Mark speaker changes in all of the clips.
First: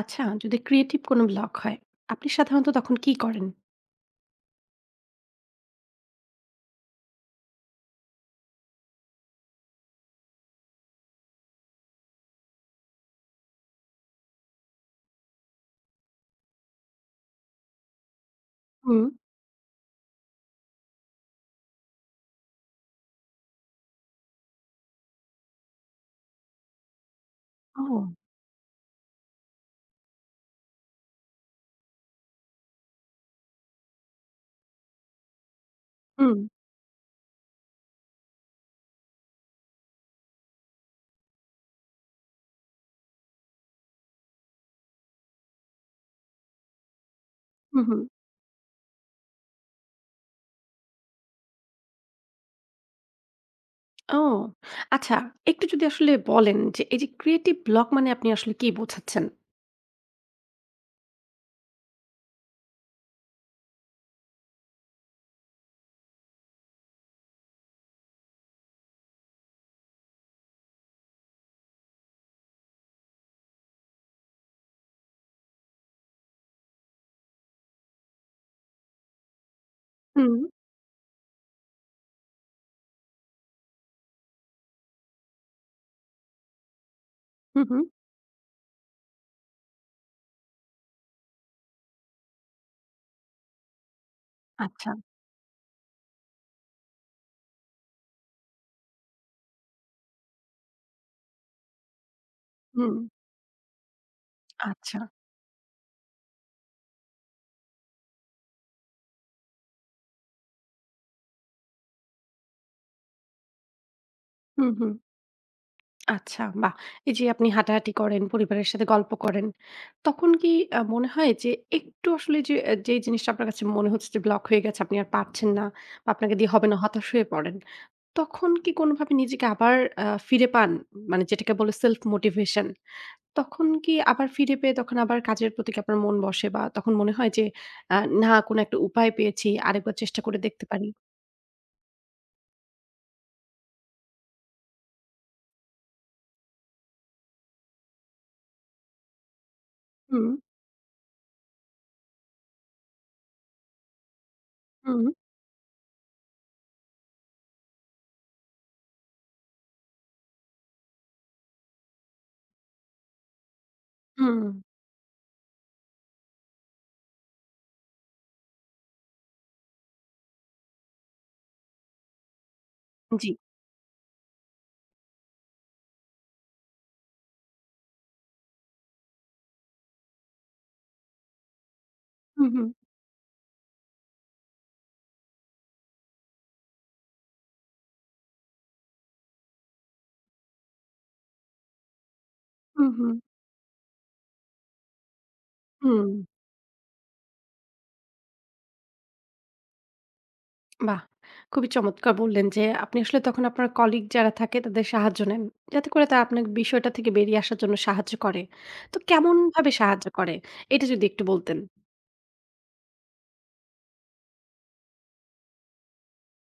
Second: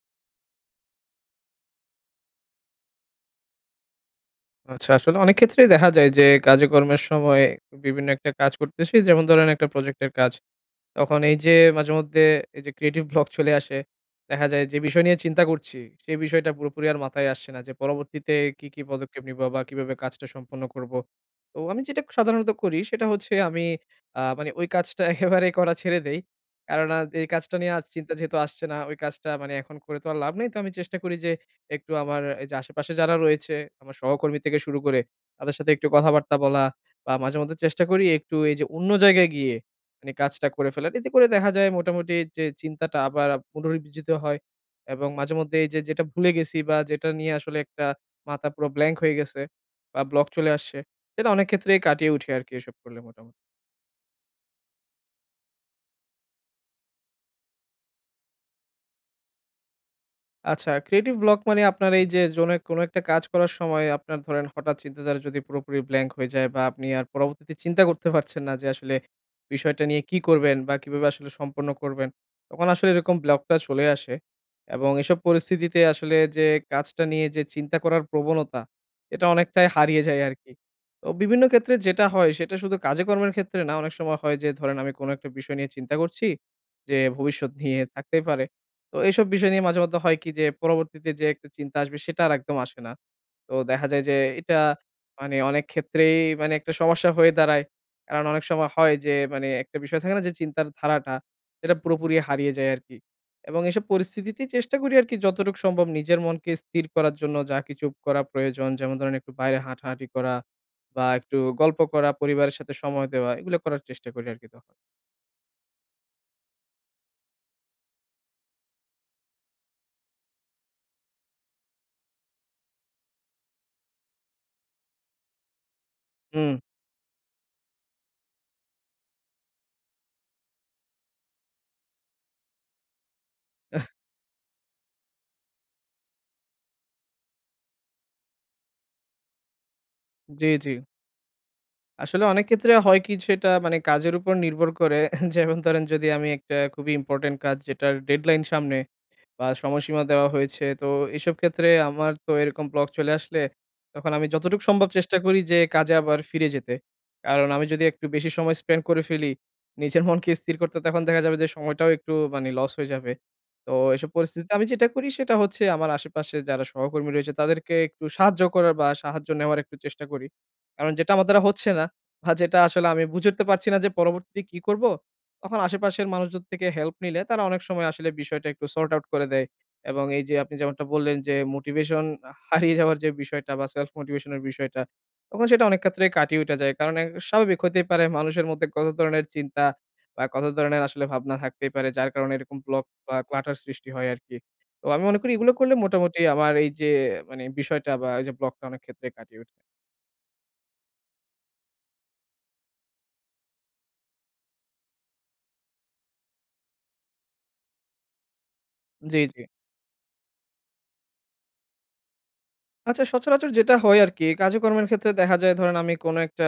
Speaker 1: আচ্ছা, যদি ক্রিয়েটিভ কোনো ব্লক হয়, আপনি সাধারণত তখন কি করেন?
Speaker 2: আচ্ছা, আসলে অনেক ক্ষেত্রেই দেখা যায় যে কাজে কর্মের সময় বিভিন্ন একটা কাজ করতেছি। যেমন ধরেন, একটা প্রজেক্টের কাজ। তখন এই যে মাঝেমধ্যে এই যে ক্রিয়েটিভ ব্লক চলে আসে, দেখা যায় যে বিষয় নিয়ে চিন্তা করছি, সেই বিষয়টা পুরোপুরি আর মাথায় আসছে না যে পরবর্তীতে কি
Speaker 1: হুম।
Speaker 2: পদক্ষেপ নিবো বা কিভাবে কাজটা সম্পন্ন করব। তো আমি যেটা সাধারণত করি সেটা হচ্ছে, আমি মানে ওই কাজটা একেবারেই করা ছেড়ে দেই। কারণ এই কাজটা নিয়ে আর
Speaker 1: ও!
Speaker 2: চিন্তা যেহেতু আসছে না, ওই কাজটা মানে এখন করে তো আর লাভ নেই। তো আমি চেষ্টা করি যে একটু আমার এই যে আশেপাশে যারা রয়েছে, আমার সহকর্মী থেকে শুরু করে তাদের সাথে একটু কথাবার্তা
Speaker 1: হুম,
Speaker 2: বলা বা মাঝেমধ্যে চেষ্টা করি একটু এই যে অন্য জায়গায় গিয়ে মানে কাজটা করে ফেলেন। এতে করে দেখা যায় মোটামুটি যে চিন্তাটা আবার পুনরুজ্জীবিত হয়, এবং মাঝেমধ্যে এই যে যেটা ভুলে গেছি বা যেটা নিয়ে আসলে
Speaker 1: হুম,
Speaker 2: একটা
Speaker 1: হুম।
Speaker 2: মাথা পুরো ব্ল্যাঙ্ক হয়ে গেছে বা ব্লক চলে আসছে, সেটা অনেক ক্ষেত্রেই কাটিয়ে উঠি আরকি এসব করলে মোটামুটি।
Speaker 1: ও! আচ্ছা, একটু যদি আসলে বলেন যে এই যে ক্রিয়েটিভ ব্লক মানে আপনি আসলে কি বোঝাচ্ছেন?
Speaker 2: আচ্ছা, ক্রিয়েটিভ ব্লক মানে আপনার এই যে জোনে কোনো একটা কাজ করার সময় আপনার ধরেন হঠাৎ চিন্তাধারা যদি পুরোপুরি ব্ল্যাংক হয়ে যায় বা আপনি আর পরবর্তীতে চিন্তা করতে পারছেন না যে আসলে বিষয়টা নিয়ে কি করবেন বা কিভাবে আসলে সম্পন্ন করবেন। তখন আসলে এরকম ব্লকটা চলে আসে এবং এসব পরিস্থিতিতে আসলে যে কাজটা নিয়ে যে চিন্তা করার প্রবণতা, এটা অনেকটাই হারিয়ে যায়
Speaker 1: হুম,
Speaker 2: আরকি। তো বিভিন্ন ক্ষেত্রে যেটা হয় সেটা শুধু কাজে কর্মের ক্ষেত্রে না, অনেক সময় হয় যে ধরেন আমি কোনো একটা বিষয় নিয়ে চিন্তা করছি যে ভবিষ্যৎ
Speaker 1: হুম,
Speaker 2: নিয়ে
Speaker 1: হুম।
Speaker 2: থাকতেই পারে। তো এইসব বিষয় নিয়ে মাঝে মধ্যে হয় কি, যে পরবর্তীতে যে একটা চিন্তা আসবে সেটা আর একদম আসে না। তো দেখা যায় যে এটা
Speaker 1: আচ্ছা,
Speaker 2: মানে অনেক ক্ষেত্রেই মানে একটা সমস্যা হয়ে দাঁড়ায়। কারণ অনেক সময় হয় যে মানে একটা বিষয় থাকে না, যে চিন্তার ধারাটা সেটা পুরোপুরি হারিয়ে যায়
Speaker 1: হুম,
Speaker 2: আরকি। এবং এসব পরিস্থিতিতে চেষ্টা করি
Speaker 1: আচ্ছা,
Speaker 2: আরকি যতটুকু সম্ভব নিজের মনকে স্থির করার জন্য যা কিছু করা প্রয়োজন, যেমন ধরেন একটু বাইরে হাঁটাহাঁটি করা বা একটু গল্প করা, পরিবারের সাথে সময় দেওয়া, এগুলো করার চেষ্টা করি আরকি
Speaker 1: হুম,
Speaker 2: তখন।
Speaker 1: হুম। আচ্ছা, বাহ! এই যে আপনি হাঁটাহাঁটি করেন, পরিবারের সাথে গল্প করেন, তখন কি মনে হয় যে একটু আসলে যে, যেই জিনিসটা আপনার কাছে মনে হচ্ছে যে ব্লক হয়ে গেছে, আপনি আর পারছেন না বা আপনাকে দিয়ে
Speaker 2: হুম,
Speaker 1: হবে না, হতাশ হয়ে পড়েন? তখন কি কোনভাবে নিজেকে আবার আ ফিরে পান? মানে যেটাকে বলে সেলফ মোটিভেশন। তখন
Speaker 2: আহ,
Speaker 1: কি আবার ফিরে পেয়ে তখন আবার কাজের প্রতি কি আপনার মন বসে? বা তখন মনে হয় যে আ না কোনো একটা উপায় পেয়েছি, আরেকবার চেষ্টা করে
Speaker 2: জি,
Speaker 1: দেখতে
Speaker 2: জি।
Speaker 1: পারি?
Speaker 2: আসলে অনেক ক্ষেত্রে হয় কি, সেটা মানে কাজের উপর নির্ভর করে। যেমন ধরেন যদি আমি একটা খুবই ইম্পোর্টেন্ট কাজ যেটার ডেডলাইন সামনে বা সময়সীমা দেওয়া
Speaker 1: হুম,
Speaker 2: হয়েছে। তো এসব ক্ষেত্রে আমার তো এরকম ব্লক চলে আসলে তখন আমি যতটুকু সম্ভব
Speaker 1: হুম,
Speaker 2: চেষ্টা করি যে কাজে আবার ফিরে যেতে। কারণ আমি যদি একটু বেশি সময় স্পেন্ড করে ফেলি, নিজের মনকে স্থির করতে, তখন দেখা যাবে যে সময়টাও একটু মানে লস হয়ে যাবে। তো এসব
Speaker 1: হুম,
Speaker 2: পরিস্থিতিতে আমি যেটা করি সেটা হচ্ছে, আমার আশেপাশে যারা সহকর্মী রয়েছে তাদেরকে একটু সাহায্য করার বা সাহায্য নেওয়ার একটু চেষ্টা করি। কারণ যেটা আমার দ্বারা হচ্ছে না বা যেটা আসলে আমি বুঝে
Speaker 1: জি।
Speaker 2: উঠতে পারছি না যে পরবর্তীতে কি করব? তখন আশেপাশের মানুষজন থেকে হেল্প নিলে তারা অনেক সময় আসলে বিষয়টা একটু সর্ট আউট করে দেয়। এবং এই যে আপনি যেমনটা বললেন যে মোটিভেশন
Speaker 1: হুম, হুম,
Speaker 2: হারিয়ে যাওয়ার যে বিষয়টা বা সেলফ মোটিভেশন এর বিষয়টা, তখন সেটা অনেক ক্ষেত্রে কাটিয়ে উঠা যায়। কারণ এ স্বাভাবিক হতেই পারে মানুষের মধ্যে কত ধরনের চিন্তা বা কত ধরনের আসলে ভাবনা থাকতেই পারে, যার কারণে এরকম ব্লক
Speaker 1: হুম, হুম,
Speaker 2: বা ক্লাটার সৃষ্টি হয় আরকি। তো আমি মনে করি এগুলো করলে
Speaker 1: হুম।
Speaker 2: মোটামুটি আমার এই যে মানে বিষয়টা বা এই যে ব্লকটা অনেক ক্ষেত্রে কাটিয়ে উঠবে।
Speaker 1: বাহ! খুবই চমৎকার বললেন যে আপনি আসলে তখন আপনার কলিগ যারা থাকে তাদের সাহায্য নেন। যাতে করে তারা আপনাকে বিষয়টা থেকে বেরিয়ে আসার জন্য সাহায্য করে। তো
Speaker 2: জি, জি।
Speaker 1: কেমনভাবে সাহায্য করে? এটা যদি একটু বলতেন।
Speaker 2: আচ্ছা, সচরাচর যেটা হয় আরকি, কাজে-কর্মের ক্ষেত্রে দেখা যায় ধরেন আমি কোনো একটা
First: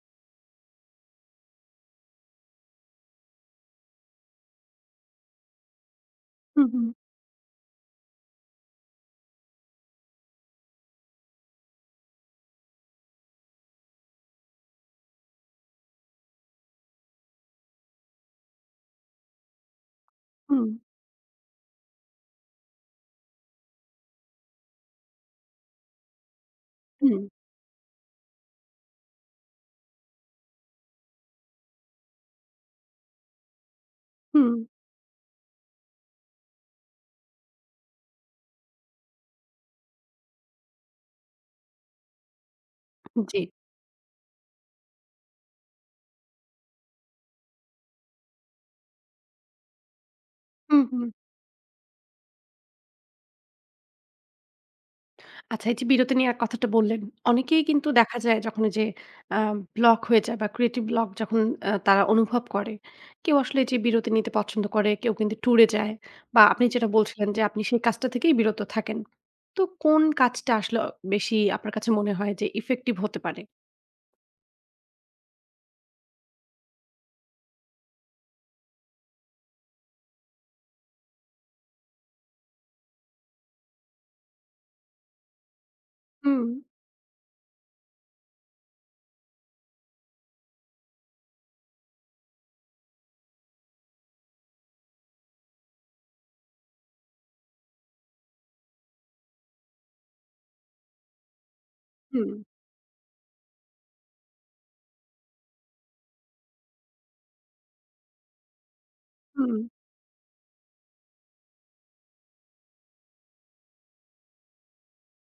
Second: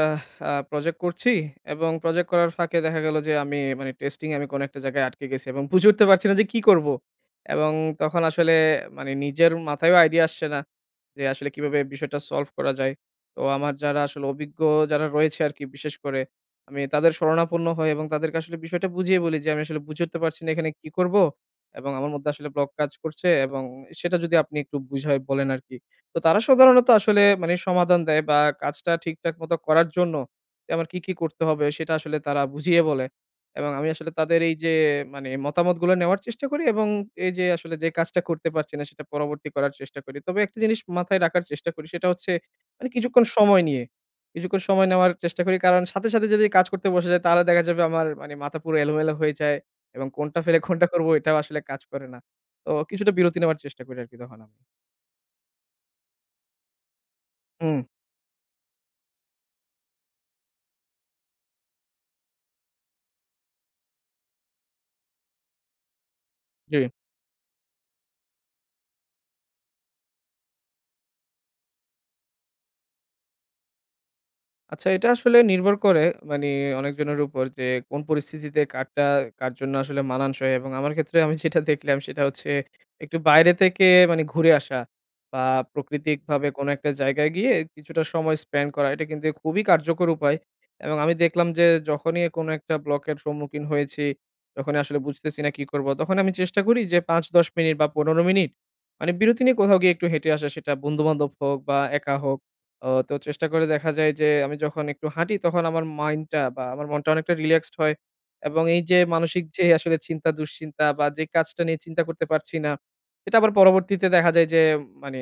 Speaker 2: প্রজেক্ট করছি এবং প্রজেক্ট করার ফাঁকে দেখা গেল যে আমি মানে টেস্টিং আমি কোনো একটা জায়গায় আটকে গেছি এবং বুঝে উঠতে পারছি না যে কি
Speaker 1: হুম,
Speaker 2: করব?
Speaker 1: হুম,
Speaker 2: এবং তখন আসলে মানে নিজের মাথায়ও আইডিয়া আসছে না যে আসলে কিভাবে বিষয়টা সলভ করা যায়। তো আমার যারা আসলে অভিজ্ঞ যারা রয়েছে আরকি বিশেষ করে, আমি তাদের শরণাপন্ন হই এবং তাদেরকে আসলে বিষয়টা বুঝিয়ে বলি যে, "আমি আসলে বুঝে উঠতে পারছি না
Speaker 1: হুম,
Speaker 2: এখানে কি করব? এবং আমার মধ্যে আসলে ব্লক কাজ করছে, এবং সেটা যদি আপনি একটু বুঝায় বলেন আরকি।" তো তারা সাধারণত
Speaker 1: হুম।
Speaker 2: আসলে মানে সমাধান দেয় বা কাজটা ঠিকঠাক মতো করার জন্য আমার কি করতে হবে সেটা আসলে তারা বুঝিয়ে বলে। এবং আমি আসলে তাদের
Speaker 1: হুম,
Speaker 2: এই যে মানে মতামতগুলো নেওয়ার চেষ্টা করি, এবং এই যে আসলে যে কাজটা করতে পারছি না সেটা পরবর্তী করার চেষ্টা করি। তবে একটা জিনিস মাথায় রাখার চেষ্টা করি সেটা হচ্ছে মানে কিছুক্ষণ
Speaker 1: জি।
Speaker 2: সময় নিয়ে। কিছুক্ষণ সময় নেওয়ার চেষ্টা করি, কারণ সাথে সাথে যদি কাজ করতে বসে যাই তাহলে দেখা যাবে আমার মানে মাথা পুরো এলোমেলো হয়ে যায় এবং কোনটা ফেলে
Speaker 1: হুম,
Speaker 2: কোনটা
Speaker 1: হুম।
Speaker 2: করব এটাও আসলে কাজ করে না। তো কিছুটা বিরতি নেওয়ার চেষ্টা করি আরকি তখন আমি।
Speaker 1: আচ্ছা এই যে বিরতি নেওয়ার কথাটা বললেন, অনেকেই
Speaker 2: হুম,
Speaker 1: কিন্তু দেখা যায় যখন এই যে আ ব্লক হয়ে যায় বা ক্রিয়েটিভ ব্লক যখন তারা অনুভব করে, কেউ আসলে এই যে বিরতি নিতে পছন্দ করে, কেউ কিন্তু ট্যুরে যায় বা আপনি
Speaker 2: জি।
Speaker 1: যেটা বলছিলেন যে আপনি সেই কাজটা থেকেই বিরত থাকেন। তো কোন কাজটা আসলে বেশি আপনার কাছে মনে হয় যে ইফেক্টিভ হতে পারে?
Speaker 2: আচ্ছা, এটা আসলে নির্ভর করে মানে অনেকজনের উপর যে কোন পরিস্থিতিতে কারটা কার জন্য আসলে মানানসই, এবং আমার ক্ষেত্রে আমি যেটা দেখলাম সেটা হচ্ছে একটু বাইরে থেকে মানে ঘুরে আসা বা
Speaker 1: হুম,
Speaker 2: প্রাকৃতিকভাবে কোনো একটা জায়গায় গিয়ে কিছুটা সময় স্পেন্ড করা, এটা কিন্তু খুবই কার্যকর উপায়। এবং আমি দেখলাম যে যখনই কোনো একটা ব্লকের সম্মুখীন হয়েছি, যখন আসলে বুঝতেছি না কি করব, তখন আমি চেষ্টা করি যে ৫-১০ মিনিট বা ১৫ মিনিট মানে বিরতি নিয়ে কোথাও গিয়ে একটু হেঁটে আসা, সেটা বন্ধু বান্ধব হোক বা একা
Speaker 1: হুম,
Speaker 2: হোক। ও তো চেষ্টা করে দেখা যায় যে আমি যখন একটু হাঁটি তখন আমার মাইন্ডটা বা আমার মনটা অনেকটা রিল্যাক্সড হয়, এবং এই যে মানসিক
Speaker 1: হুম,
Speaker 2: যে আসলে চিন্তা দুশ্চিন্তা বা যে কাজটা নিয়ে চিন্তা করতে পারছি না, এটা আবার পরবর্তীতে দেখা যায় যে মানে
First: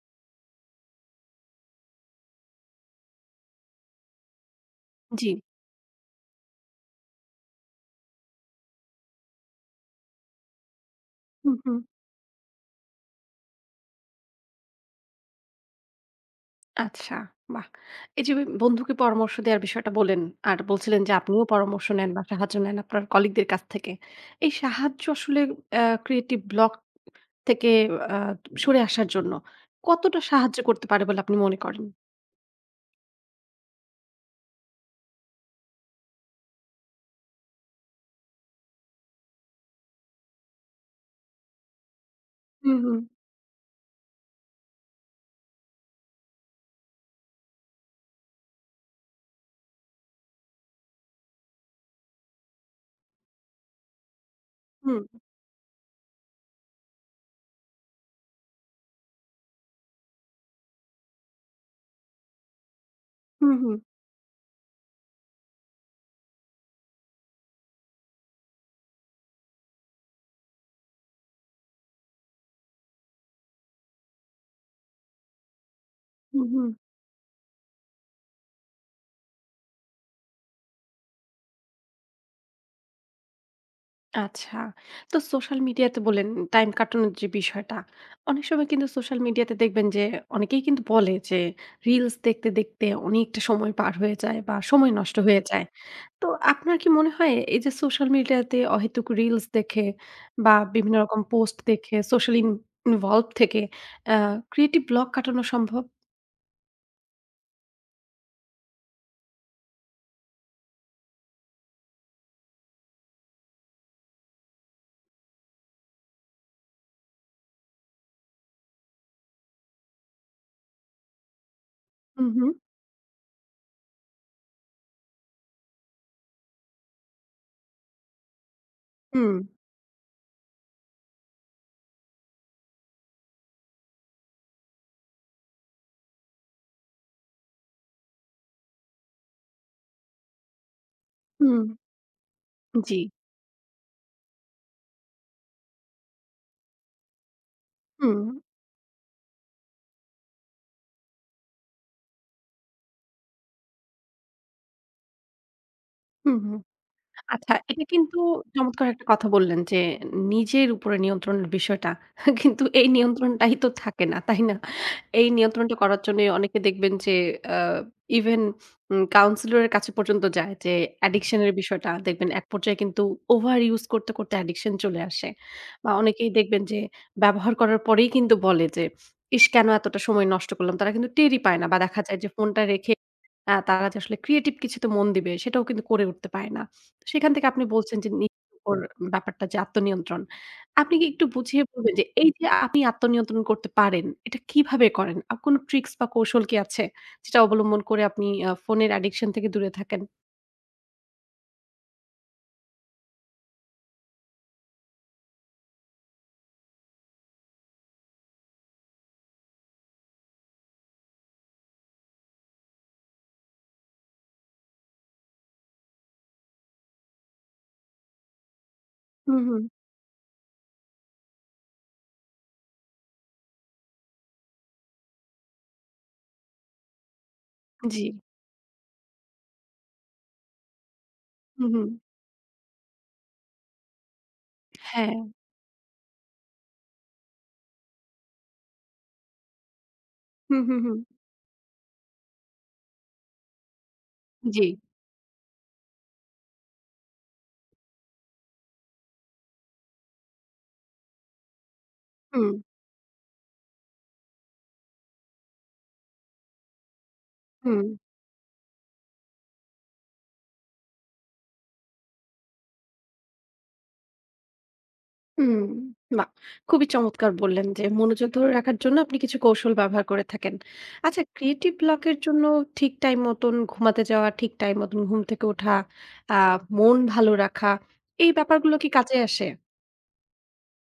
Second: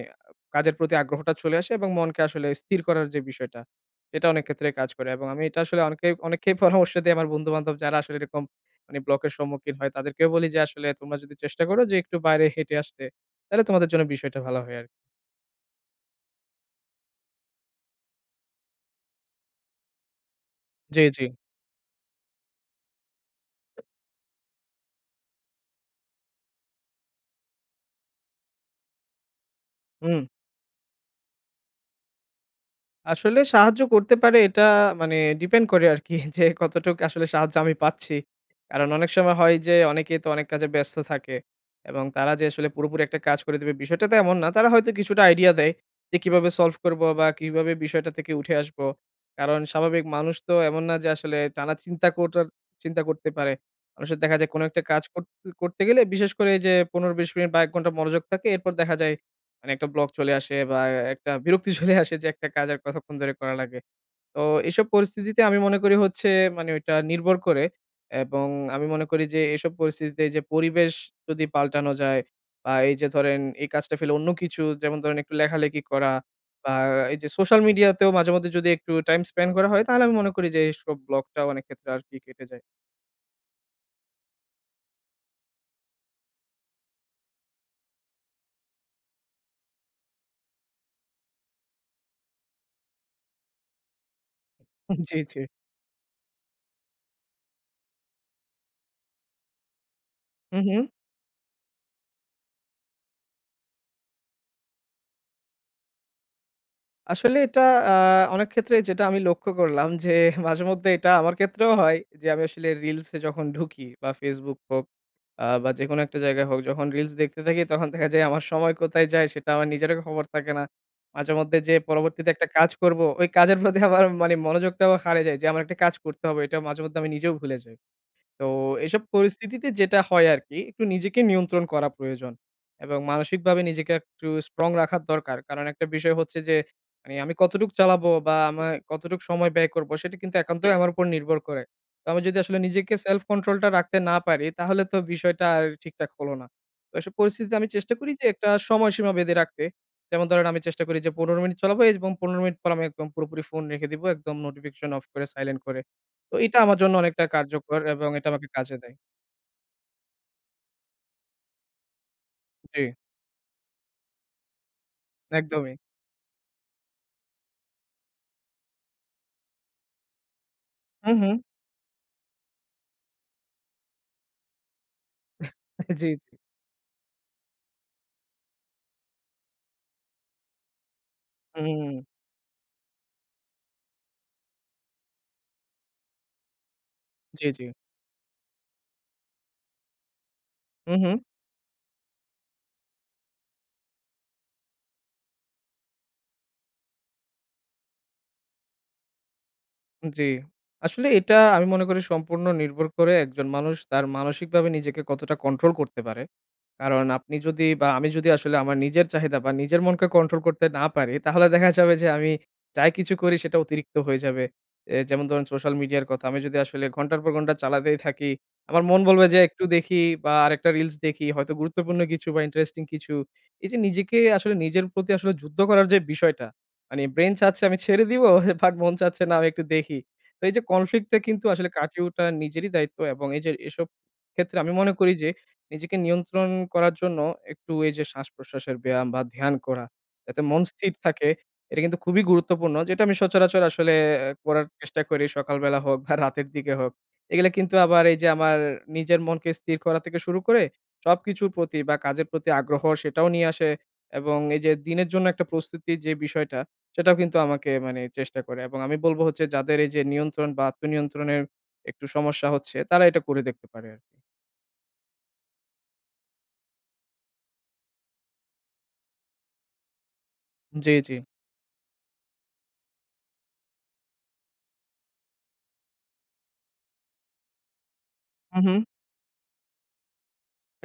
Speaker 2: কাজের প্রতি আগ্রহটা চলে আসে এবং মনকে আসলে স্থির করার যে বিষয়টা, এটা অনেক ক্ষেত্রে কাজ করে। এবং
Speaker 1: জি।
Speaker 2: আমি এটা আসলে অনেকে অনেককেই পরামর্শ দিই, আমার বন্ধু বান্ধব যারা আসলে এরকম মানে ব্লকের সম্মুখীন হয় তাদেরকেও বলি যে আসলে তোমরা যদি
Speaker 1: হুম,
Speaker 2: চেষ্টা
Speaker 1: হুম।
Speaker 2: করো যে একটু বাইরে হেঁটে আসতে, তাহলে তোমাদের জন্য বিষয়টা ভালো হয় আর কি।
Speaker 1: আচ্ছা, বাহ! এই যে বন্ধুকে পরামর্শ দেওয়ার বিষয়টা বললেন, আর বলছিলেন
Speaker 2: জি,
Speaker 1: যে
Speaker 2: জি।
Speaker 1: আপনিও পরামর্শ নেন বা সাহায্য নেন আপনার কলিগদের কাছ থেকে। এই সাহায্য আসলে ক্রিয়েটিভ ব্লক থেকে আ সরে আসার জন্য কতটা
Speaker 2: হুম।
Speaker 1: সাহায্য করতে পারে বলে আপনি মনে করেন?
Speaker 2: আসলে সাহায্য করতে পারে এটা, মানে ডিপেন্ড করে আরকি যে কতটুক আসলে সাহায্য আমি পাচ্ছি। কারণ অনেক সময় হয় যে অনেকেই তো অনেক কাজে ব্যস্ত থাকে, এবং তারা যে আসলে
Speaker 1: হুম, হুম,
Speaker 2: পুরোপুরি একটা কাজ করে দিবে বিষয়টা তো এমন না। তারা হয়তো কিছুটা আইডিয়া দেয় যে কিভাবে সলভ করবো বা কিভাবে বিষয়টা থেকে উঠে আসবো। কারণ স্বাভাবিক মানুষ তো এমন না যে আসলে টানা চিন্তা কোটার চিন্তা করতে পারে। মানুষের দেখা যায় কোনো একটা
Speaker 1: হুম,
Speaker 2: কাজ করতে করতে গেলে বিশেষ করে যে ১৫-২০ মিনিট বা ১ ঘন্টা মনোযোগ থাকে। এরপর দেখা যায় মানে একটা ব্লক চলে আসে বা একটা বিরক্তি চলে আসে যে একটা কাজ আর কতক্ষণ ধরে
Speaker 1: হুম,
Speaker 2: করা
Speaker 1: হুম,
Speaker 2: লাগে। তো এসব পরিস্থিতিতে আমি মনে করি হচ্ছে মানে ওইটা নির্ভর করে, এবং আমি মনে করি যে এসব পরিস্থিতিতে যে পরিবেশ যদি পাল্টানো যায় বা এই যে ধরেন এই কাজটা ফেলে অন্য কিছু যেমন ধরেন একটু লেখালেখি করা
Speaker 1: হুম, হুম।
Speaker 2: বা এই যে সোশ্যাল মিডিয়াতেও মাঝে মধ্যে যদি একটু টাইম স্পেন্ড করা হয়, তাহলে আমি মনে করি যে এইসব ব্লকটা অনেক ক্ষেত্রে আরকি কেটে যায়।
Speaker 1: আচ্ছা। তো সোশ্যাল মিডিয়াতে বললেন টাইম কাটানোর যে বিষয়টা, অনেক সময় কিন্তু সোশ্যাল মিডিয়াতে দেখবেন যে অনেকেই কিন্তু বলে যে রিলস দেখতে, দেখতে অনেকটা সময় পার হয়ে যায় বা সময়
Speaker 2: জি,
Speaker 1: নষ্ট
Speaker 2: জি।
Speaker 1: হয়ে যায়। তো আপনার কি মনে হয় এই যে সোশ্যাল মিডিয়াতে অহেতুক রিলস দেখে বা
Speaker 2: হু, হু।
Speaker 1: বিভিন্ন রকম পোস্ট দেখে সোশ্যাল ইন ইনভলভ থেকে আ ক্রিয়েটিভ ব্লক কাটানো সম্ভব?
Speaker 2: আসলে এটা আ অনেক ক্ষেত্রে যেটা আমি লক্ষ্য করলাম যে মাঝেমধ্যে এটা আমার ক্ষেত্রেও হয় যে আমি আসলে রিলসে যখন ঢুকি বা Facebook হোক বা যেকোনো একটা জায়গায় হোক, যখন রিলস দেখতে থাকি তখন দেখা যায় আমার সময় কোথায় যায় সেটা আমার নিজেরও খবর থাকে না। মাঝেমধ্যে যে
Speaker 1: হু,
Speaker 2: পরবর্তীতে
Speaker 1: হু।
Speaker 2: একটা কাজ করব, ওই কাজের প্রতি আমার মানে মনোযোগটাও হারিয়ে যায় যে আমার একটা কাজ করতে হবে। এটা মাঝেমধ্যে আমি নিজেও ভুলে যাই। তো এসব
Speaker 1: হুম,
Speaker 2: পরিস্থিতিতে যেটা হয় আরকি, একটু নিজেকে নিয়ন্ত্রণ করা প্রয়োজন। এবং মানসিকভাবে নিজেকে একটু স্ট্রং রাখার দরকার। কারণ একটা বিষয় হচ্ছে যে, মানে আমি কতটুক চালাবো বা আমার কতটুক সময় ব্যয় করবো সেটা কিন্তু একান্তই আমার উপর নির্ভর করে।
Speaker 1: হুম,
Speaker 2: তো আমি যদি আসলে নিজেকে
Speaker 1: জি।
Speaker 2: সেলফ কন্ট্রোল টা রাখতে না পারি, তাহলে তো বিষয়টা আর ঠিকঠাক হলো না। তো এসব পরিস্থিতিতে আমি চেষ্টা করি
Speaker 1: হুম,
Speaker 2: যে একটা সময়সীমা বেঁধে রাখতে। যেমন ধরেন, আমি চেষ্টা করি যে ১৫ মিনিট চালাবো এবং ১৫ মিনিট পর আমি একদম পুরোপুরি ফোন রেখে দিব। একদম নোটিফিকেশন অফ করে সাইলেন্ট করে। তো
Speaker 1: হুম,
Speaker 2: এটা
Speaker 1: হুম।
Speaker 2: আমার জন্য অনেকটা
Speaker 1: আচ্ছা,
Speaker 2: কার্যকর
Speaker 1: এটা
Speaker 2: এবং
Speaker 1: কিন্তু
Speaker 2: এটা আমাকে কাজে
Speaker 1: চমৎকার
Speaker 2: দেয়।
Speaker 1: একটা কথা বললেন যে, নিজের উপরে নিয়ন্ত্রণের বিষয়টা কিন্তু
Speaker 2: জি,
Speaker 1: এই নিয়ন্ত্রণটাই তো থাকে না, তাই না? এই
Speaker 2: একদমই।
Speaker 1: নিয়ন্ত্রণটা করার জন্য অনেকে দেখবেন যে আ ইভেন কাউন্সিলর এর কাছে পর্যন্ত যায় যে
Speaker 2: হু, হু।
Speaker 1: অ্যাডিকশন এর বিষয়টা দেখবেন এক পর্যায়ে কিন্তু ওভার ইউস করতে, করতে অ্যাডিকশন চলে আসে। বা
Speaker 2: জি,
Speaker 1: অনেকেই
Speaker 2: জি।
Speaker 1: দেখবেন যে ব্যবহার করার পরেই কিন্তু বলে যে, "ইস! কেন এতটা সময় নষ্ট করলাম?" তারা কিন্তু টেরই পায় না বা
Speaker 2: হুম,
Speaker 1: দেখা যায় যে ফোনটা রেখে তারা যে আসলে ক্রিয়েটিভ কিছুতে মন দিবে সেটাও কিন্তু করে উঠতে পারে না। সেখান
Speaker 2: জি,
Speaker 1: থেকে
Speaker 2: জি।
Speaker 1: আপনি বলছেন যে নিজের উপর ব্যাপারটা যে আত্মনিয়ন্ত্রণ।
Speaker 2: হু,
Speaker 1: আপনি কি
Speaker 2: হু।
Speaker 1: একটু বুঝিয়ে বলবেন যে এই যে আপনি আত্মনিয়ন্ত্রণ করতে পারেন, এটা কিভাবে করেন? কোনো ট্রিক্স বা কৌশল কি আছে? যেটা অবলম্বন করে আপনি ফোনের অ্যাডিকশন থেকে দূরে থাকেন?
Speaker 2: জি। আসলে এটা আমি মনে করি সম্পূর্ণ নির্ভর করে একজন মানুষ তার মানসিকভাবে নিজেকে কতটা কন্ট্রোল করতে পারে। কারণ আপনি যদি বা আমি যদি আসলে আমার নিজের চাহিদা বা নিজের মনকে কন্ট্রোল করতে না পারি, তাহলে দেখা যাবে যে আমি যাই কিছু করি সেটা অতিরিক্ত হয়ে যাবে। এ যেমন ধরুন সোশ্যাল মিডিয়ার কথা। আমি যদি আসলে ঘন্টার পর ঘন্টা চালাতেই থাকি, আমার মন বলবে
Speaker 1: হুম,
Speaker 2: যে
Speaker 1: হুম।
Speaker 2: একটু দেখি বা আরেকটা রিলস দেখি, হয়তো গুরুত্বপূর্ণ কিছু বা ইন্টারেস্টিং কিছু। এই যে নিজেকে আসলে নিজের প্রতি আসলে যুদ্ধ করার যে বিষয়টা, মানে ব্রেইন চাচ্ছে আমি
Speaker 1: জি।
Speaker 2: ছেড়ে দিব, বাট মন চাচ্ছে না, আমি একটু দেখি। তো এই যে কনফ্লিক্ট টা কিন্তু আসলে
Speaker 1: হুম, হুম।
Speaker 2: কাটিয়ে ওঠা নিজেরই দায়িত্ব, এবং এই যে এসব ক্ষেত্রে আমি মনে করি
Speaker 1: হ্যাঁ।
Speaker 2: যে নিজেকে নিয়ন্ত্রণ করার জন্য একটু এই যে শ্বাস-প্রশ্বাসের ব্যায়াম বা ধ্যান করা, যাতে
Speaker 1: হুম,
Speaker 2: মন
Speaker 1: হুম,
Speaker 2: স্থির
Speaker 1: হুম।
Speaker 2: থাকে, এটা কিন্তু খুবই গুরুত্বপূর্ণ। যেটা আমি সচরাচর আসলে
Speaker 1: জি।
Speaker 2: করার চেষ্টা করি সকালবেলা হোক বা রাতের দিকে হোক। এগুলা কিন্তু আবার এই যে আমার নিজের মনকে স্থির করা থেকে শুরু করে সবকিছুর প্রতি বা কাজের প্রতি
Speaker 1: হুম,
Speaker 2: আগ্রহ সেটাও নিয়ে আসে, এবং এই যে দিনের জন্য একটা প্রস্তুতির যে বিষয়টা, সেটাও কিন্তু আমাকে
Speaker 1: হুম।
Speaker 2: মানে চেষ্টা করে, এবং আমি বলব হচ্ছে যাদের এই যে নিয়ন্ত্রণ বা আত্মনিয়ন্ত্রণের একটু সমস্যা হচ্ছে, তারা এটা করে দেখতে পারে আরকি।
Speaker 1: হুম, বাহ! খুবই চমৎকার বললেন যে মনোযোগ ধরে রাখার জন্য আপনি কিছু কৌশল ব্যবহার করে থাকেন।
Speaker 2: জি, জি।
Speaker 1: আচ্ছা ক্রিয়েটিভ ব্লক এর জন্য ঠিক টাইম মতন ঘুমাতে যাওয়া, ঠিক টাইম মতন ঘুম থেকে ওঠা, আ মন ভালো রাখা এই
Speaker 2: হু, হু।
Speaker 1: ব্যাপারগুলো কি কাজে আসে?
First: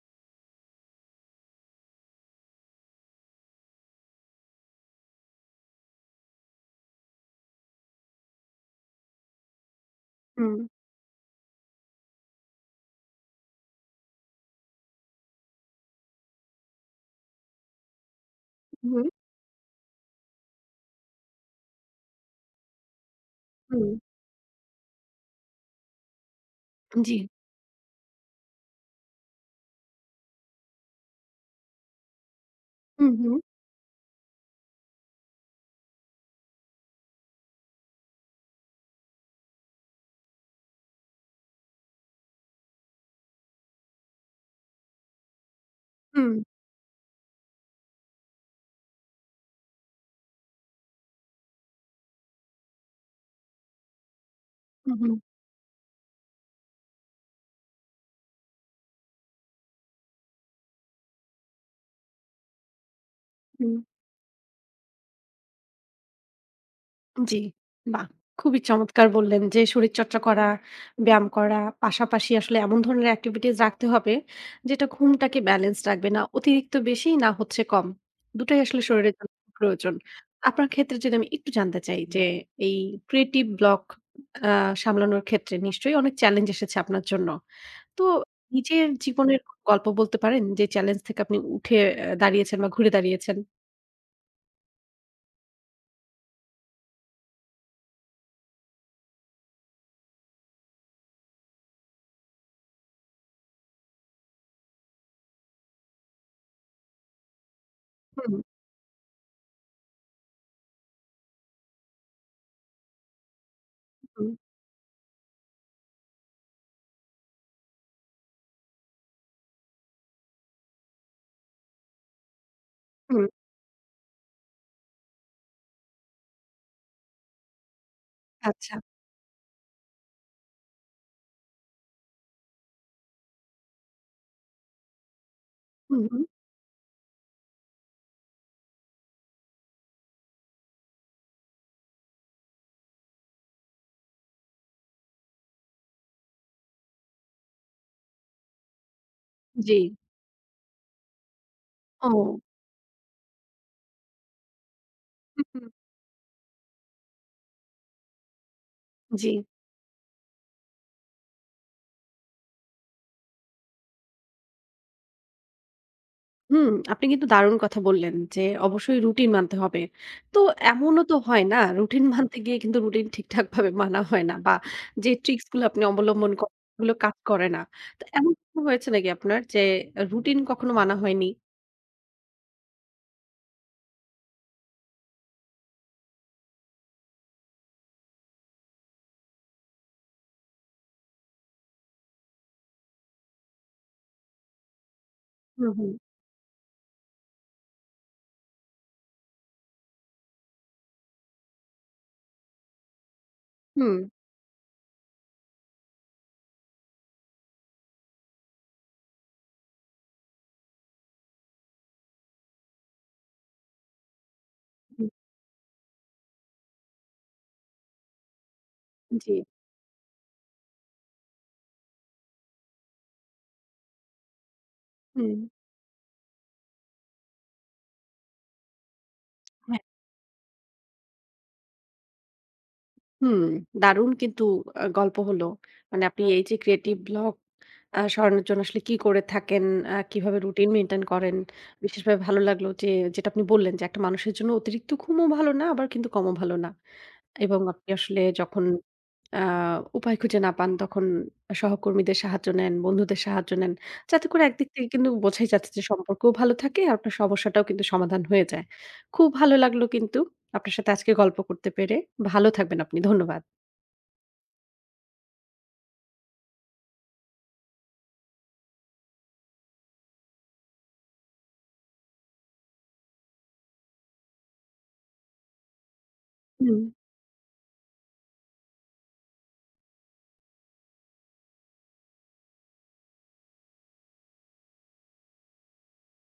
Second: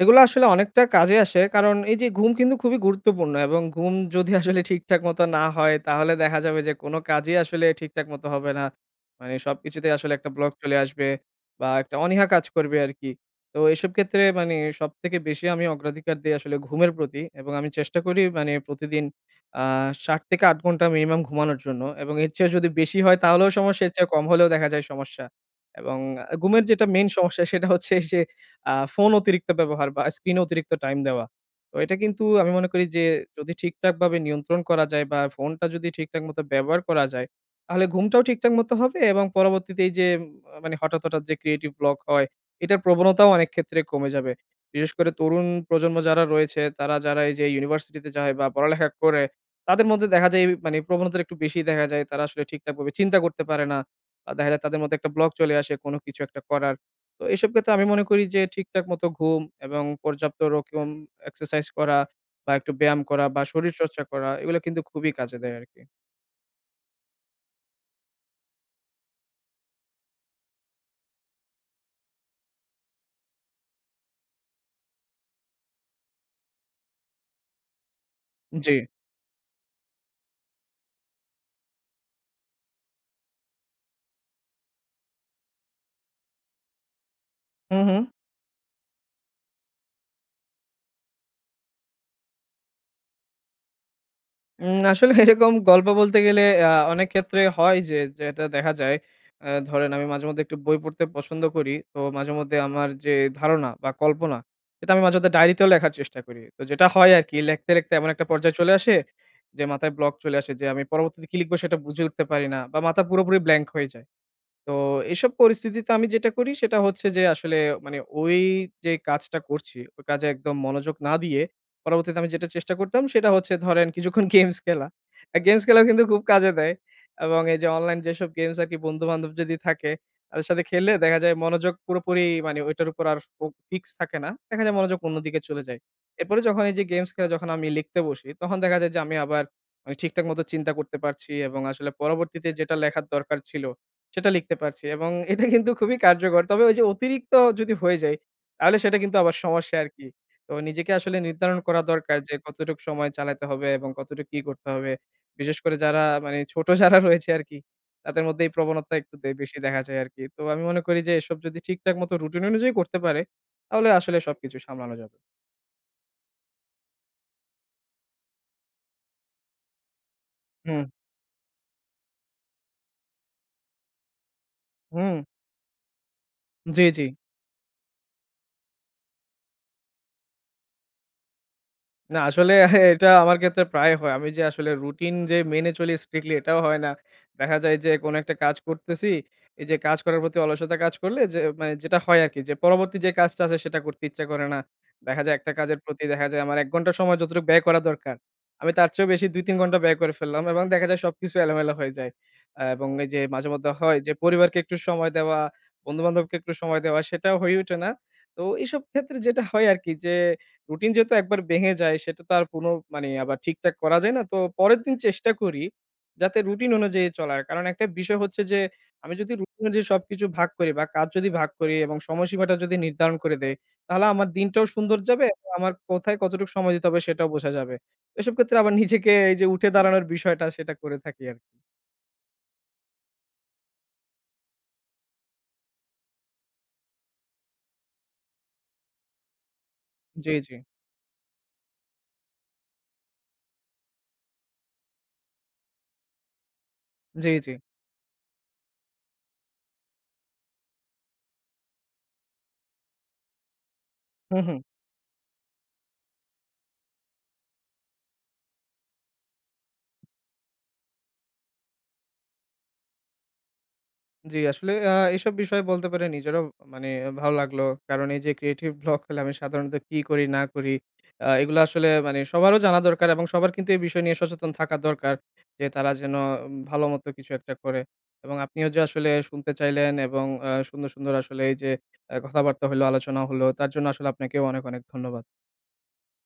Speaker 2: এগুলো আসলে অনেকটা কাজে আসে। কারণ এই যে ঘুম কিন্তু খুবই গুরুত্বপূর্ণ এবং ঘুম যদি আসলে ঠিকঠাক মতো না হয় তাহলে দেখা যাবে যে কোনো কাজই আসলে ঠিকঠাক মতো হবে না। মানে সবকিছুতেই আসলে একটা ব্লক
Speaker 1: হুম,
Speaker 2: চলে আসবে বা একটা অনীহা কাজ করবে আরকি। তো এসব ক্ষেত্রে মানে সবথেকে বেশি আমি অগ্রাধিকার দেই আসলে ঘুমের প্রতি, এবং আমি চেষ্টা করি মানে প্রতিদিন
Speaker 1: হুম,
Speaker 2: আ ৭ থেকে ৮ ঘন্টা মিনিমাম ঘুমানোর জন্য, এবং এর চেয়ে যদি বেশি হয় তাহলেও সমস্যা,
Speaker 1: হুম,
Speaker 2: এর চেয়ে কম হলেও দেখা যায় সমস্যা। এবং ঘুমের যেটা মেইন
Speaker 1: জি।
Speaker 2: সমস্যা সেটা হচ্ছে যে ফোন অতিরিক্ত ব্যবহার বা স্ক্রিনে অতিরিক্ত টাইম দেওয়া। তো এটা কিন্তু আমি মনে করি যে
Speaker 1: হুম, হুম,
Speaker 2: যদি ঠিকঠাকভাবে নিয়ন্ত্রণ করা যায় বা ফোনটা যদি ঠিকঠাক মতো ব্যবহার করা যায়, তাহলে ঘুমটাও ঠিকঠাক মতো হবে এবং পরবর্তীতে এই যে মানে হঠাৎ যে ক্রিয়েটিভ ব্লক হয়, এটার প্রবণতাও অনেক ক্ষেত্রে কমে যাবে। বিশেষ করে তরুণ প্রজন্ম যারা
Speaker 1: হুম,
Speaker 2: রয়েছে, তারা যারা এই যে ইউনিভার্সিটিতে যায় বা পড়ালেখা করে, তাদের মধ্যে দেখা যায় এই মানে প্রবণতাটা একটু বেশি দেখা যায়। তারা আসলে ঠিকঠাকভাবে চিন্তা করতে পারে না। দেখা যায় তাদের
Speaker 1: হুম,
Speaker 2: মধ্যে একটা
Speaker 1: হুম,
Speaker 2: ব্লক চলে আসে কোন কিছু একটা করার। তো এসব ক্ষেত্রে আমি মনে করি যে ঠিকঠাক মতো ঘুম এবং পর্যাপ্ত রকম এক্সারসাইজ করা বা একটু ব্যায়াম করা বা
Speaker 1: হুম।
Speaker 2: শরীরচর্চা করা এগুলো কিন্তু খুবই কাজে দেয় আরকি।
Speaker 1: জি, বাহ! খুবই চমৎকার বললেন যে শরীরচর্চা করা, ব্যায়াম করা, পাশাপাশি আসলে এমন ধরনের অ্যাক্টিভিটিস রাখতে হবে যেটা ঘুমটাকে ব্যালেন্স রাখবে। না অতিরিক্ত বেশি না হচ্ছে কম। দুটাই
Speaker 2: জি।
Speaker 1: আসলে শরীরের জন্য খুব প্রয়োজন। আপনার ক্ষেত্রে যদি আমি একটু জানতে চাই যে এই ক্রিয়েটিভ ব্লক আ সামলানোর ক্ষেত্রে নিশ্চয়ই অনেক চ্যালেঞ্জ এসেছে আপনার জন্য।
Speaker 2: হুম, হুম।
Speaker 1: তো নিজের জীবনের গল্প বলতে পারেন যে চ্যালেঞ্জ থেকে আপনি উঠে দাঁড়িয়েছেন বা ঘুরে দাঁড়িয়েছেন?
Speaker 2: আসলে এরকম গল্প বলতে গেলে অনেক ক্ষেত্রে হয় যে যেটা দেখা যায়, ধরেন আমি মাঝেমধ্যে একটু বই পড়তে পছন্দ করি। তো মাঝেমধ্যে আমার যে ধারণা বা কল্পনা সেটা আমি মাঝেমধ্যে ডায়েরিতেও লেখার চেষ্টা করি। তো যেটা হয় আরকি লেখতে এমন একটা
Speaker 1: হুম,
Speaker 2: পর্যায়ে চলে আসে যে মাথায় ব্লক চলে আসে, যে আমি পরবর্তীতে কি লিখবো সেটা বুঝে উঠতে পারি না বা মাথা পুরোপুরি ব্ল্যাংক হয়ে যায়।
Speaker 1: হুম,
Speaker 2: তো এসব পরিস্থিতিতে আমি যেটা করি সেটা হচ্ছে যে আসলে মানে ওই যে কাজটা করছি, ওই কাজে একদম মনোযোগ না দিয়ে পরবর্তীতে আমি যেটা চেষ্টা করতাম
Speaker 1: হুম।
Speaker 2: সেটা হচ্ছে ধরেন কিছুক্ষণ গেমস খেলা। গেমস খেলাও কিন্তু খুব কাজে দেয়, এবং এই যে অনলাইন যেসব গেমস
Speaker 1: আচ্ছা।
Speaker 2: আরকি বন্ধু-বান্ধব যদি থাকে তাদের সাথে খেললে দেখা যায় মনোযোগ পুরোপুরি মানে ওইটার উপর আর ফিক্স থাকে না। দেখা যায় মনোযোগ অন্যদিকে চলে যায়।
Speaker 1: হুম, হুম।
Speaker 2: এরপরে যখন এই যে গেমস খেলে যখন আমি লিখতে বসি তখন দেখা যায় যে আমি আবার মানে ঠিকঠাক মতো চিন্তা করতে পারছি এবং আসলে পরবর্তীতে যেটা লেখার দরকার ছিল সেটা লিখতে পারছি, এবং এটা কিন্তু খুবই কার্যকর। তবে ওই যে অতিরিক্ত যদি হয়ে যায়, তাহলে সেটা কিন্তু আবার সমস্যা
Speaker 1: জি।
Speaker 2: আরকি। তো নিজেকে আসলে নির্ধারণ করা দরকার যে
Speaker 1: ও।
Speaker 2: কতটুকু সময় চালাতে হবে এবং কতটুকু কি করতে হবে। বিশেষ
Speaker 1: হুম,
Speaker 2: করে যারা মানে ছোট যারা রয়েছে আরকি, তাদের মধ্যে এই প্রবণতা একটু
Speaker 1: জি।
Speaker 2: বেশি দেখা যায় আরকি। তো আমি মনে করি যে এসব যদি ঠিকঠাক মতো রুটিন অনুযায়ী করতে পারে, তাহলে আসলে সবকিছু সামলানো যাবে।
Speaker 1: হুম, আপনি কিন্তু দারুণ কথা বললেন যে অবশ্যই রুটিন মানতে হবে। তো
Speaker 2: হুম,
Speaker 1: এমনও তো হয় না রুটিন মানতে গিয়ে কিন্তু রুটিন ঠিকঠাকভাবে মানা হয় না বা যে
Speaker 2: হুম।
Speaker 1: ট্রিকস গুলো আপনি অবলম্বন করেন
Speaker 2: জি,
Speaker 1: সেগুলো
Speaker 2: জি।
Speaker 1: কাজ করে না। তো এমন কখনো হয়েছে নাকি আপনার যে রুটিন কখনো মানা হয়নি?
Speaker 2: না আসলে এটা আমার ক্ষেত্রে প্রায় হয়। আমি যে আসলে রুটিন যে মেনে চলি স্ট্রিক্টলি এটাও হয় না। দেখা যায় যে কোনো একটা কাজ করতেছি, এই যে কাজ করার প্রতি অলসতা কাজ করলে যে মানে যেটা হয় আরকি যে পরবর্তী যে কাজটা আছে সেটা করতে ইচ্ছা করে না। দেখা যায় একটা
Speaker 1: হুম,
Speaker 2: কাজের
Speaker 1: হুম।
Speaker 2: প্রতি দেখা যায় আমার ১ ঘন্টা সময় যতটুকু ব্যয় করা দরকার, আমি তার চেয়েও বেশি ২-৩ ঘন্টা ব্যয় করে ফেললাম এবং দেখা যায় সবকিছু এলোমেলো হয়ে যায়। এবং এই যে মাঝে মধ্যে
Speaker 1: হুম,
Speaker 2: হয় যে পরিবারকে একটু সময় দেওয়া, বন্ধু-বান্ধবকে একটু সময় দেওয়া সেটাও হয়ে ওঠে না। তো এইসব ক্ষেত্রে যেটা হয় আরকি যে রুটিন যেহেতু একবার ভেঙে যায় সেটা তো আর মানে আবার ঠিকঠাক করা যায় না। তো পরের দিন
Speaker 1: হুম,
Speaker 2: চেষ্টা করি যাতে রুটিন অনুযায়ী চলার। কারণ একটা বিষয় হচ্ছে যে আমি যদি
Speaker 1: জি,
Speaker 2: রুটিন অনুযায়ী সবকিছু ভাগ করি বা কাজ যদি ভাগ করি এবং সময়সীমাটা যদি নির্ধারণ করে দেই, তাহলে আমার দিনটাও সুন্দর যাবে
Speaker 1: হুম।
Speaker 2: এবং আমার কোথায় কতটুকু সময় দিতে হবে সেটাও বোঝা যাবে। এসব ক্ষেত্রে আবার নিজেকে এই যে উঠে দাঁড়ানোর বিষয়টা সেটা করে থাকি আরকি।
Speaker 1: হুম, দারুণ কিন্তু গল্প হলো। মানে আপনি এই যে ক্রিয়েটিভ ব্লক সরানোর জন্য আসলে কি করে থাকেন,
Speaker 2: জি,
Speaker 1: কিভাবে
Speaker 2: জি।
Speaker 1: রুটিন মেইনটেইন করেন। বিশেষভাবে ভালো লাগলো যে যেটা আপনি বললেন যে একটা মানুষের জন্য অতিরিক্ত ঘুমও ভালো না আবার কিন্তু কমও ভালো না।
Speaker 2: জি, জি।
Speaker 1: এবং আপনি আসলে যখন আ উপায় খুঁজে না পান তখন সহকর্মীদের সাহায্য নেন, বন্ধুদের সাহায্য নেন। যাতে
Speaker 2: হু,
Speaker 1: করে
Speaker 2: হু।
Speaker 1: একদিক থেকে কিন্তু বোঝাই যাচ্ছে যে সম্পর্কও ভালো থাকে আর আপনার সমস্যাটাও কিন্তু সমাধান হয়ে যায়। খুব ভালো লাগলো কিন্তু আপনার সাথে আজকে গল্প করতে পেরে। ভালো থাকবেন আপনি। ধন্যবাদ।
Speaker 2: জি, আসলে এসব বিষয়ে বলতে পেরে নিজেরও মানে ভালো লাগলো। কারণ এই যে ক্রিয়েটিভ ব্লক হলে আমি সাধারণত কি করি না করি, এগুলো আসলে মানে সবারও জানা দরকার এবং সবার কিন্তু এই বিষয় নিয়ে সচেতন থাকা দরকার। যে তারা যেন
Speaker 1: হুম।
Speaker 2: ভালো মতো কিছু একটা করে। এবং আপনিও যে আসলে শুনতে চাইলেন এবং সুন্দর আসলে এই যে কথাবার্তা হলো, আলোচনা হলো, তার জন্য আসলে আপনাকেও অনেক ধন্যবাদ।